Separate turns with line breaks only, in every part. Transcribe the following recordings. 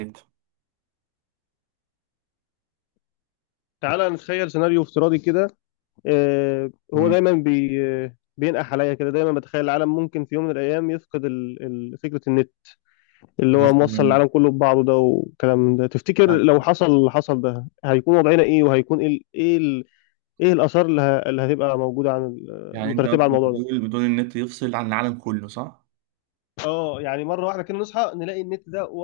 جدا.
تعالى نتخيل سيناريو افتراضي كده. هو
مم.
دايما بي آه، بينقح عليا كده، دايما بتخيل العالم ممكن في يوم من الايام يفقد فكره النت اللي
يعني
هو موصل
مثلا
العالم كله ببعضه ده، والكلام من ده. تفتكر
يعني
لو حصل اللي حصل ده هيكون وضعنا ايه؟ وهيكون ايه ايه الاثار اللي هتبقى موجوده
يعني انت
مترتبه على
مثلا
الموضوع ده؟
بتقول النت يفصل عن العالم كله، صح؟
اه، يعني مره واحده كده نصحى نلاقي النت ده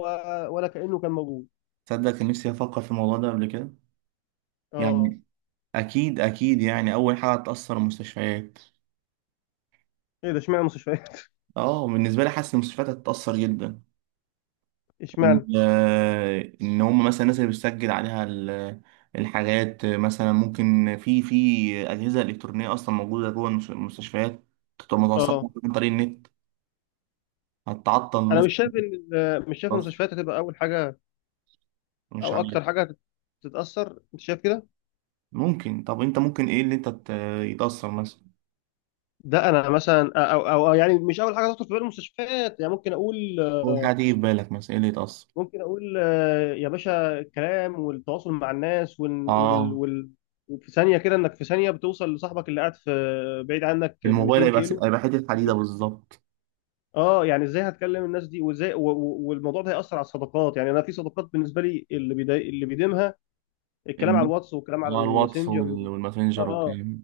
ولا كانه كان موجود.
تصدق، كان نفسي افكر في الموضوع ده قبل كده.
اه.
يعني اكيد اكيد، يعني اول حاجه هتاثر المستشفيات.
ايه ده؟ اشمعنى مستشفيات؟
اه، بالنسبه لي حاسس المستشفيات هتتاثر جدا.
اشمعنى؟
ان هم مثلا الناس اللي بتسجل عليها الحاجات، مثلا ممكن في اجهزه الكترونيه اصلا موجوده جوه المستشفيات، تبقى متوصله
اه،
عن طريق النت، هتعطل
انا
الناس.
مش شايف مش شايف
خلاص،
المستشفيات هتبقى اول حاجه
مش
او
عارف.
اكتر حاجه تتاثر. انت شايف كده؟
ممكن. طب انت ممكن ايه اللي انت يتأثر مثلا؟
ده انا مثلا أو يعني مش اول حاجه تخطر في بال المستشفيات، يعني. ممكن اقول
اول حاجة تيجي في بالك مثلا ايه اللي يتأثر؟
ممكن اقول آه، يا باشا، الكلام والتواصل مع الناس، وال وال
اه،
وال وفي ثانيه كده، انك في ثانيه بتوصل لصاحبك اللي قاعد في بعيد عنك
الموبايل
200
هيبقى
كيلو، أنت
هيبقى حتة
بتتكلم
حديدة
بيه.
بالظبط.
اه، يعني ازاي هتكلم الناس دي وازاي؟ والموضوع ده هيأثر على الصداقات. يعني انا في صداقات بالنسبه لي اللي بيديمها الكلام على
النت،
الواتس، والكلام على
اه الواتس
الماسنجر،
والماسنجر
اه،
والكلام.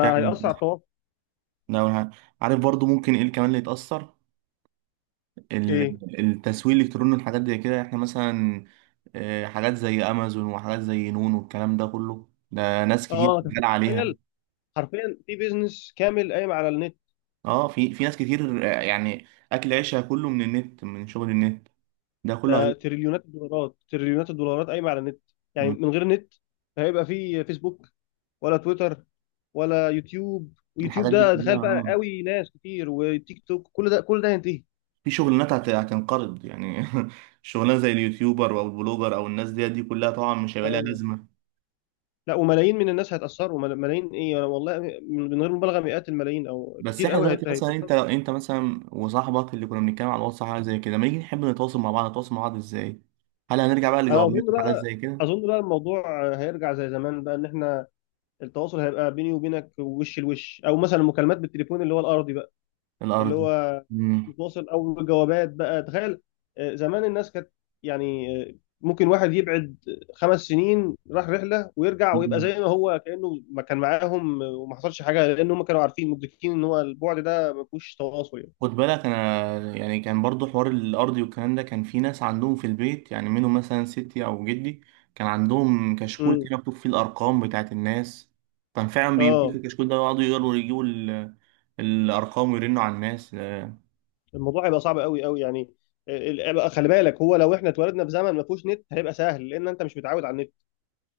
فعلا
على
صح،
التواصل.
ده اول حاجة. عارف برضو ممكن ايه كمان اللي يتأثر؟
ايه.
التسويق الالكتروني والحاجات زي كده، احنا مثلا حاجات زي امازون وحاجات زي نون والكلام ده كله، ده ناس كتير
اه.
شغال عليها.
تخيل، حرفيا في بيزنس كامل قايم على النت.
اه، في ناس كتير يعني اكل عيشها كله من النت، من شغل النت ده
ده
كله.
تريليونات الدولارات، تريليونات الدولارات قايمه على النت. يعني
هيبقى
من غير نت هيبقى في فيسبوك، ولا تويتر، ولا يوتيوب؟ ويوتيوب
الحاجات دي
ده تخيل
كلها،
بقى
اه.
قوي، ناس كتير، وتيك توك، كل ده كل ده هينتهي.
في شغلانات هتنقرض يعني. شغلانه زي اليوتيوبر او البلوجر او الناس دي كلها طبعا مش هيبقى لها
آه.
لازمه.
لا، وملايين من الناس هيتأثروا، ملايين. ايه، انا والله من غير مبالغه مئات الملايين او
بس
كتير
احنا
قوي
دلوقتي، مثلا انت
هيتأثروا.
لو انت مثلا وصاحبك اللي كنا بنتكلم على الواتس حاجه زي كده، لما نيجي نحب نتواصل مع بعض، نتواصل مع بعض ازاي؟ هل هنرجع بقى
انا
لجوابات
اظن
وحاجات
بقى
زي كده؟
اظن بقى الموضوع هيرجع زي زمان بقى، ان احنا التواصل هيبقى بيني وبينك وش لوش، او مثلا مكالمات بالتليفون اللي هو الارضي بقى، اللي
الارض.
هو متواصل، او جوابات بقى. تخيل، آه، زمان الناس كانت، يعني، آه، ممكن واحد يبعد خمس سنين راح رحله ويرجع ويبقى زي ما هو، كانه ما كان معاهم، آه، وما حصلش حاجه، لان هم كانوا عارفين مدركين ان هو البعد ده ما فيهوش تواصل، يعني.
خد بالك انا يعني كان برضو حوار الارضي والكلام ده، كان في ناس عندهم في البيت يعني، منهم مثلا ستي او جدي، كان عندهم كشكول
امم.
كده مكتوب فيه الارقام بتاعت الناس. كان فعلا بيمسكوا
اه،
الكشكول ده ويقعدوا يقروا يجيبوا الارقام ويرنوا على الناس.
الموضوع هيبقى صعب قوي قوي، يعني. آه، بقى خلي بالك، هو لو احنا اتولدنا في زمن ما فيهوش نت هيبقى سهل، لان انت مش متعود على النت.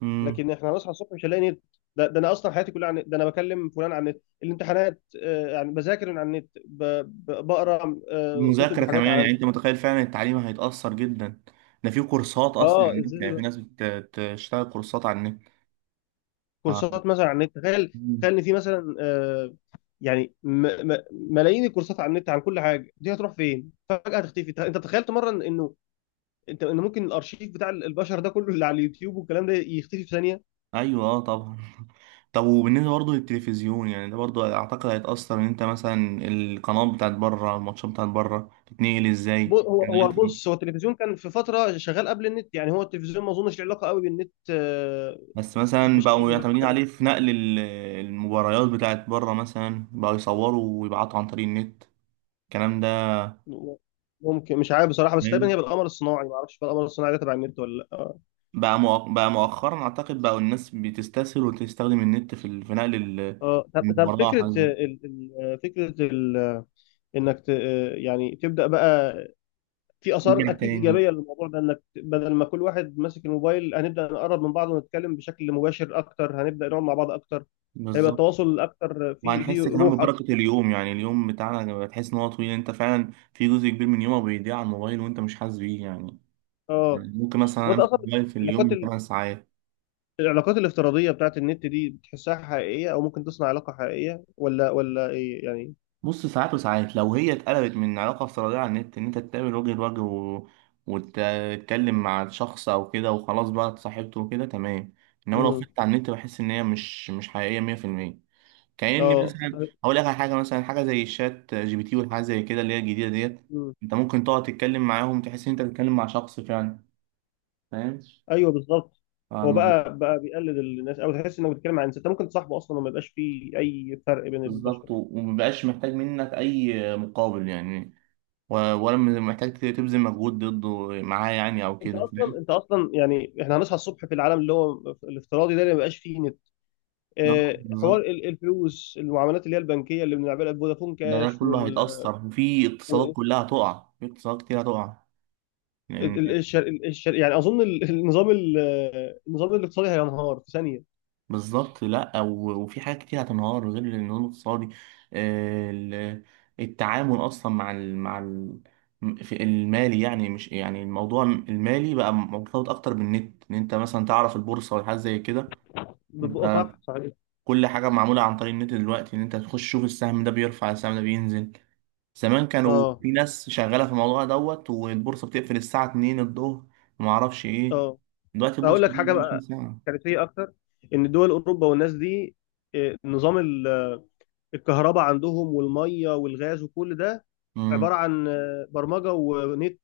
امم.
لكن احنا هنصحى الصبح مش هنلاقي نت. ده انا اصلا حياتي كلها عن النت. ده انا بكلم فلان عن النت، الامتحانات، آه، يعني بذاكر من على النت، بقرا آه، كتب
المذاكره
وحاجات
كمان
على
يعني،
النت.
انت متخيل؟ فعلا التعليم هيتاثر جدا. ده في كورسات اصلا على
اه،
النت،
ازاي
يعني في
بقى؟
ناس بتشتغل كورسات على النت. ف-
كورسات مثلا على النت؟ تخيل.
مم.
تخيل ان في مثلا، آه، يعني م م ملايين الكورسات على النت عن كل حاجه، دي هتروح فين؟ فجاه هتختفي. انت تخيلت مره انه انت ان ممكن الارشيف بتاع البشر ده كله، اللي على اليوتيوب والكلام ده، يختفي في ثانيه؟
ايوه، اه، طبعا. طب وبالنسبة برضه للتلفزيون يعني، ده برضه أعتقد هيتأثر. إن أنت مثلا القنوات بتاعت بره، الماتشات بتاعت بره تتنقل إزاي
هو
دلوقتي؟
بص، هو التلفزيون كان في فتره شغال قبل النت، يعني هو التلفزيون ما اظنش له علاقه قوي بالنت آه،
بس مثلا
بشكل
بقوا يعتمدين
مباشر.
عليه في نقل المباريات بتاعت بره، مثلا بقوا يصوروا ويبعتوا عن طريق النت الكلام ده.
ممكن، مش عارف بصراحة، بس تقريبا هي
تمام.
بالقمر الصناعي. ما اعرفش بقى القمر الصناعي ده تبع النت ولا لا. اه.
بقى مؤخرا أعتقد بقوا الناس بتستسهل وتستخدم النت في في نقل ال-
آه، طب
المباراة
فكرة
حاجة زي كده.
فكرة انك يعني تبدأ بقى في آثار
نرجع
اكيد
تاني،
إيجابية للموضوع ده، انك بدل ما كل واحد ماسك الموبايل هنبدأ نقرب من بعض ونتكلم بشكل مباشر اكتر، هنبدأ نقعد مع بعض اكتر. هيبقى
بالظبط.
التواصل اكتر، في في
وهنحس كمان
روح
ببركة
اكتر.
اليوم، يعني اليوم بتاعنا لما تحس ان هو طويل، انت فعلا في جزء كبير من يومك بيضيع على الموبايل وانت مش حاسس بيه يعني.
اه،
ممكن مثلا
وانت
امسك
اصلا،
الموبايل في
العلاقات،
اليوم 8 ساعات.
العلاقات الافتراضية بتاعت النت دي بتحسها حقيقية، أو ممكن تصنع علاقة حقيقية، ولا إيه يعني؟
بص، ساعات وساعات، لو هي اتقلبت من علاقة افتراضية على النت ان انت تتقابل وجه لوجه وتتكلم مع شخص او كده، وخلاص بقى اتصاحبته وكده تمام. انما لو
امم.
فضلت على النت بحس ان هي مش حقيقية 100%. كأني
اه.
مثلا هقول لك على حاجه، مثلا حاجه زي الشات جي بي تي والحاجات زي كده، اللي هي الجديده ديت.
امم.
انت ممكن تقعد تتكلم معاهم، تحس ان انت بتتكلم مع شخص فعلا، فاهم؟
ايوه، بالظبط. هو
فالموضوع.
بقى بقى بيقلد الناس، أو تحس إنك بتتكلم عن إنسان أنت ممكن تصاحبه أصلا، وما يبقاش فيه أي فرق بين البشر،
بالظبط،
يعني.
ومبقاش محتاج منك اي مقابل يعني، ولا محتاج تبذل مجهود ضده معاه يعني او
أنت
كده،
أصلا
فاهم؟
أنت أصلا يعني إحنا هنصحى الصبح في العالم اللي هو الافتراضي ده اللي ما بيبقاش فيه نت.
ده
آه، حوار
بالظبط.
الفلوس، المعاملات اللي هي البنكية اللي بنعملها بفودافون
ده
كاش،
كله
وال،
هيتأثر، وفي اقتصادات
و-
كلها هتقع، في اقتصادات كتير هتقع.
يعني أظن النظام النظام الاقتصادي هينهار في ثانية.
بالظبط لا، وفي حاجات كتير هتنهار غير النمو الاقتصادي. آه، ال- التعامل اصلا مع ال مع ال في المالي يعني، مش يعني، الموضوع المالي بقى مرتبط اكتر بالنت، ان انت مثلا تعرف البورصه ولا حاجه زي كده.
بتبقى
انت
صح. صحيح.
كل حاجه معموله عن طريق النت دلوقتي، ان انت تخش تشوف السهم ده بيرفع، السهم ده بينزل. زمان كانوا
اه.
في ناس شغاله في الموضوع دوت، والبورصه بتقفل الساعه 2 الظهر، وما اعرفش ايه.
اه.
دلوقتي
اقول
البورصه
لك حاجه
24
بقى
ساعه.
كارثيه اكتر، ان دول اوروبا والناس دي، آه، نظام الكهرباء عندهم والميه والغاز وكل ده عباره
امم،
عن آه، برمجه ونت.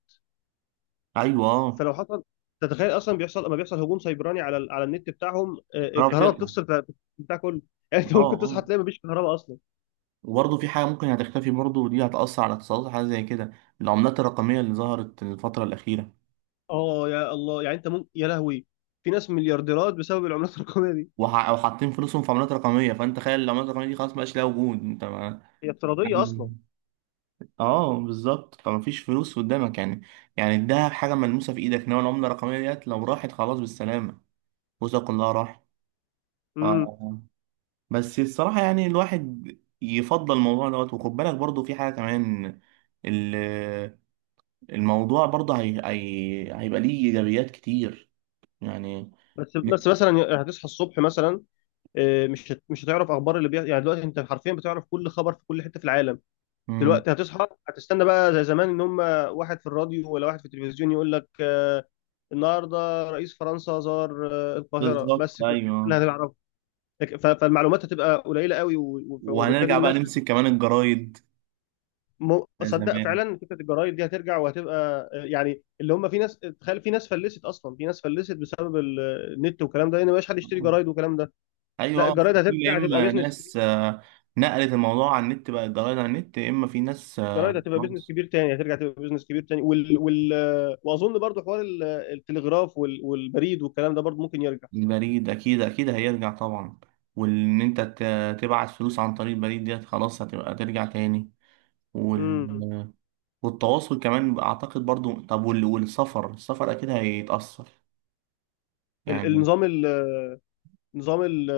ايوه، اه،
فلو حصل، تتخيل اصلا بيحصل لما بيحصل هجوم سيبراني على النت بتاعهم، آه،
قربت،
الكهرباء بتفصل، بتاع كله. يعني انت
اه،
ممكن
اه.
تصحى تلاقي مفيش كهرباء اصلا.
وبرضه في حاجة ممكن هتختفي برضه، ودي هتأثر على الاقتصادات، حاجة زي كده العملات الرقمية اللي ظهرت الفترة الأخيرة.
اه، يا الله، يعني انت ممكن، يا لهوي، في ناس مليارديرات بسبب العملات الرقميه دي.
أو حاطين فلوسهم في عملات رقمية، فأنت تخيل العملات الرقمية دي خلاص مبقاش لها وجود، أنت ما...
هي افتراضيه اصلا.
يعني اه، بالظبط، فمفيش فلوس قدامك يعني. يعني الدهب حاجة ملموسة في إيدك، إنما العملة الرقمية ديت لو راحت، خلاص بالسلامة، فلوسك كلها راحت. آه.
امم.
آه. بس الصراحة يعني الواحد يفضل الموضوع دوت. وخد بالك برضه في حاجة كمان، الموضوع برضه هيبقى ليه إيجابيات كتير يعني.
بس مثلا هتصحى الصبح مثلا، آه، مش هتعرف اخبار اللي بيحصل. يعني دلوقتي انت حرفيا بتعرف كل خبر في كل حته في العالم.
مم.
دلوقتي هتصحى، هتستنى بقى زي زمان ان هم واحد في الراديو ولا واحد في التلفزيون يقول لك آه، النهارده رئيس فرنسا زار آه، القاهره.
بالظبط،
بس كده اللي
أيوه.
هتعرفه. فالمعلومات هتبقى قليله قوي، وبالتالي
وهنرجع بقى
الناس.
نمسك كمان الجرايد، ده
تصدق
زمان.
فعلا فكره الجرايد دي هترجع، وهتبقى آه، يعني اللي هم، في ناس، تخيل، في ناس فلست اصلا، في ناس فلست بسبب النت والكلام ده، لان ما بقاش حد يشتري جرايد والكلام ده. لا،
أيوه،
الجرايد
في يا
هترجع، هتبقى
إما
بيزنس.
ناس نقلت الموضوع على النت بقى الجرايد على النت، يا إما في ناس
جرايد هتبقى بيزنس
خلاص.
كبير تاني، هترجع تبقى بيزنس كبير تاني. واظن برضو حوار التلغراف والبريد والكلام ده برضو ممكن يرجع.
البريد أكيد أكيد هيرجع طبعا. وإن أنت تبعت فلوس عن طريق البريد ديت خلاص هتبقى ترجع تاني
امم.
وال... والتواصل كمان اعتقد برضو. طب والسفر، السفر اكيد هيتأثر
ال-
يعني.
النظام ال... نظام ال...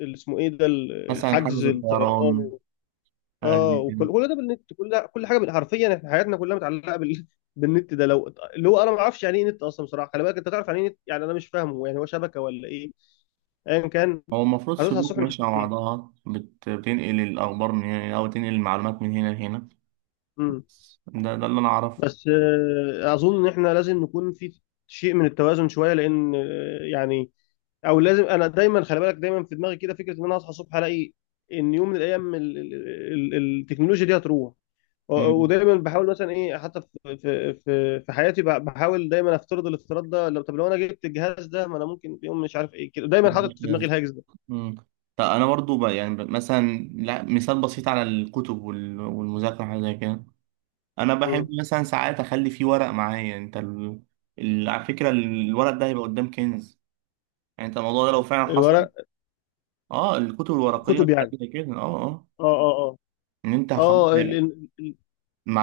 ال- اسمه ايه ده
مثلا
الحجز
حجز
الطيران
الطيران حاجة
اه،
زي كده.
وكل ده بالنت، كل ده، كل حاجه حرفيا احنا حياتنا كلها متعلقه بالنت ده. لو اللي هو انا ما اعرفش يعني ايه نت اصلا بصراحه. خلي بالك انت، تعرف يعني ايه نت؟ يعني انا مش فاهمه، يعني هو شبكه ولا ايه؟ ايا كان،
هو المفروض
هتصحى
سلوك
الصبح مش
ماشية مع
هتلاقيه.
بعضها بتنقل الأخبار من هنا، أو تنقل المعلومات من هنا لهنا. بس ده اللي أنا أعرفه.
بس آه، اظن ان احنا لازم نكون في شيء من التوازن شويه، لان آه، يعني، او لازم، انا دايما خلي بالك دايما في دماغي كده فكره ان انا اصحى الصبح الاقي ان يوم من الايام التكنولوجيا دي هتروح. و-
مم.
ودايما بحاول مثلا ايه، حتى في حياتي، بحاول دايما افترض الافتراض ده. لو، طب، لو انا جبت الجهاز ده، ما انا ممكن في يوم مش عارف ايه كده. دايما
ملوش
حاطط في دماغي
لازمة.
الهاجس ده.
مم. طب أنا برضو بقى يعني مثلا، لا، مثال بسيط على الكتب والمذاكرة حاجة زي كده. أنا بحب
مم.
مثلا ساعات أخلي فيه ورق معايا. أنت على فكرة الورق ده هيبقى قدام كنز يعني. أنت الموضوع ده لو فعلا حصل.
الورق،
أه، الكتب الورقية
كتب
حاجة
يعني.
زي كده، أه، أه،
اه. اه.
ان انت خلاص
اه. اه.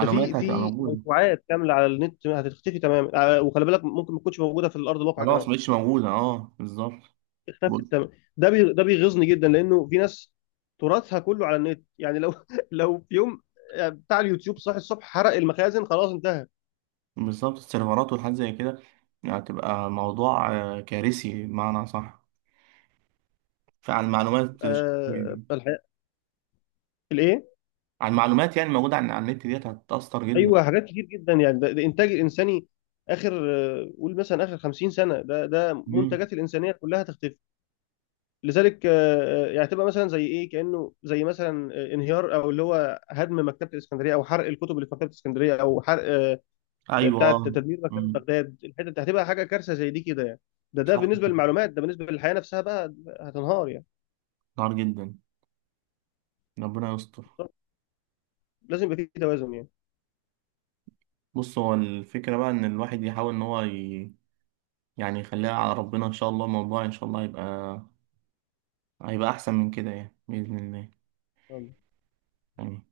ده في
هتبقى
في
موجودة.
موسوعات كامله على النت هتختفي تماما، آه، وخلي بالك ممكن ما تكونش موجوده في الارض الواقع
خلاص
كمان.
مش موجودة، اه، بالظبط.
اختفت
بص-
تماما. ده بيغيظني جدا، لانه في ناس تراثها كله على النت. يعني لو لو في يوم، آه، بتاع اليوتيوب صاحي الصبح حرق المخازن، خلاص انتهى.
بالظبط، السيرفرات والحاجات زي كده هتبقى موضوع كارثي، بمعنى صح. فعن المعلومات عن
آه، الحياه، الايه.
المعلومات يعني الموجودة عن على النت ديت هتتأثر جدا.
ايوه، حاجات كتير جدا يعني. ده انتاج الانساني اخر، آه، قول مثلا اخر 50 سنه، ده ده
مم.
منتجات الانسانيه كلها تختفي. لذلك يعني تبقى مثلا زي ايه، كانه زي مثلا آه، انهيار او اللي هو هدم مكتبه الاسكندريه، او حرق الكتب اللي في مكتبه الاسكندريه، او حرق
أيوه،
بتاعه،
اه.
تدمير مكتبه
مم.
بغداد. الحته دي هتبقى حاجه كارثه زي دي كده يعني. ده
صح.
بالنسبه للمعلومات. ده بالنسبه للحياه نفسها بقى، هتنهار يعني.
نار جدا، ربنا يستر.
لازم يبقى في توازن
بص هو الفكرة بقى إن الواحد يحاول إن هو يعني يخليها على ربنا إن شاء الله، الموضوع إن شاء الله هيبقى أحسن من كده يعني بإذن الله.
يعني.
آمين.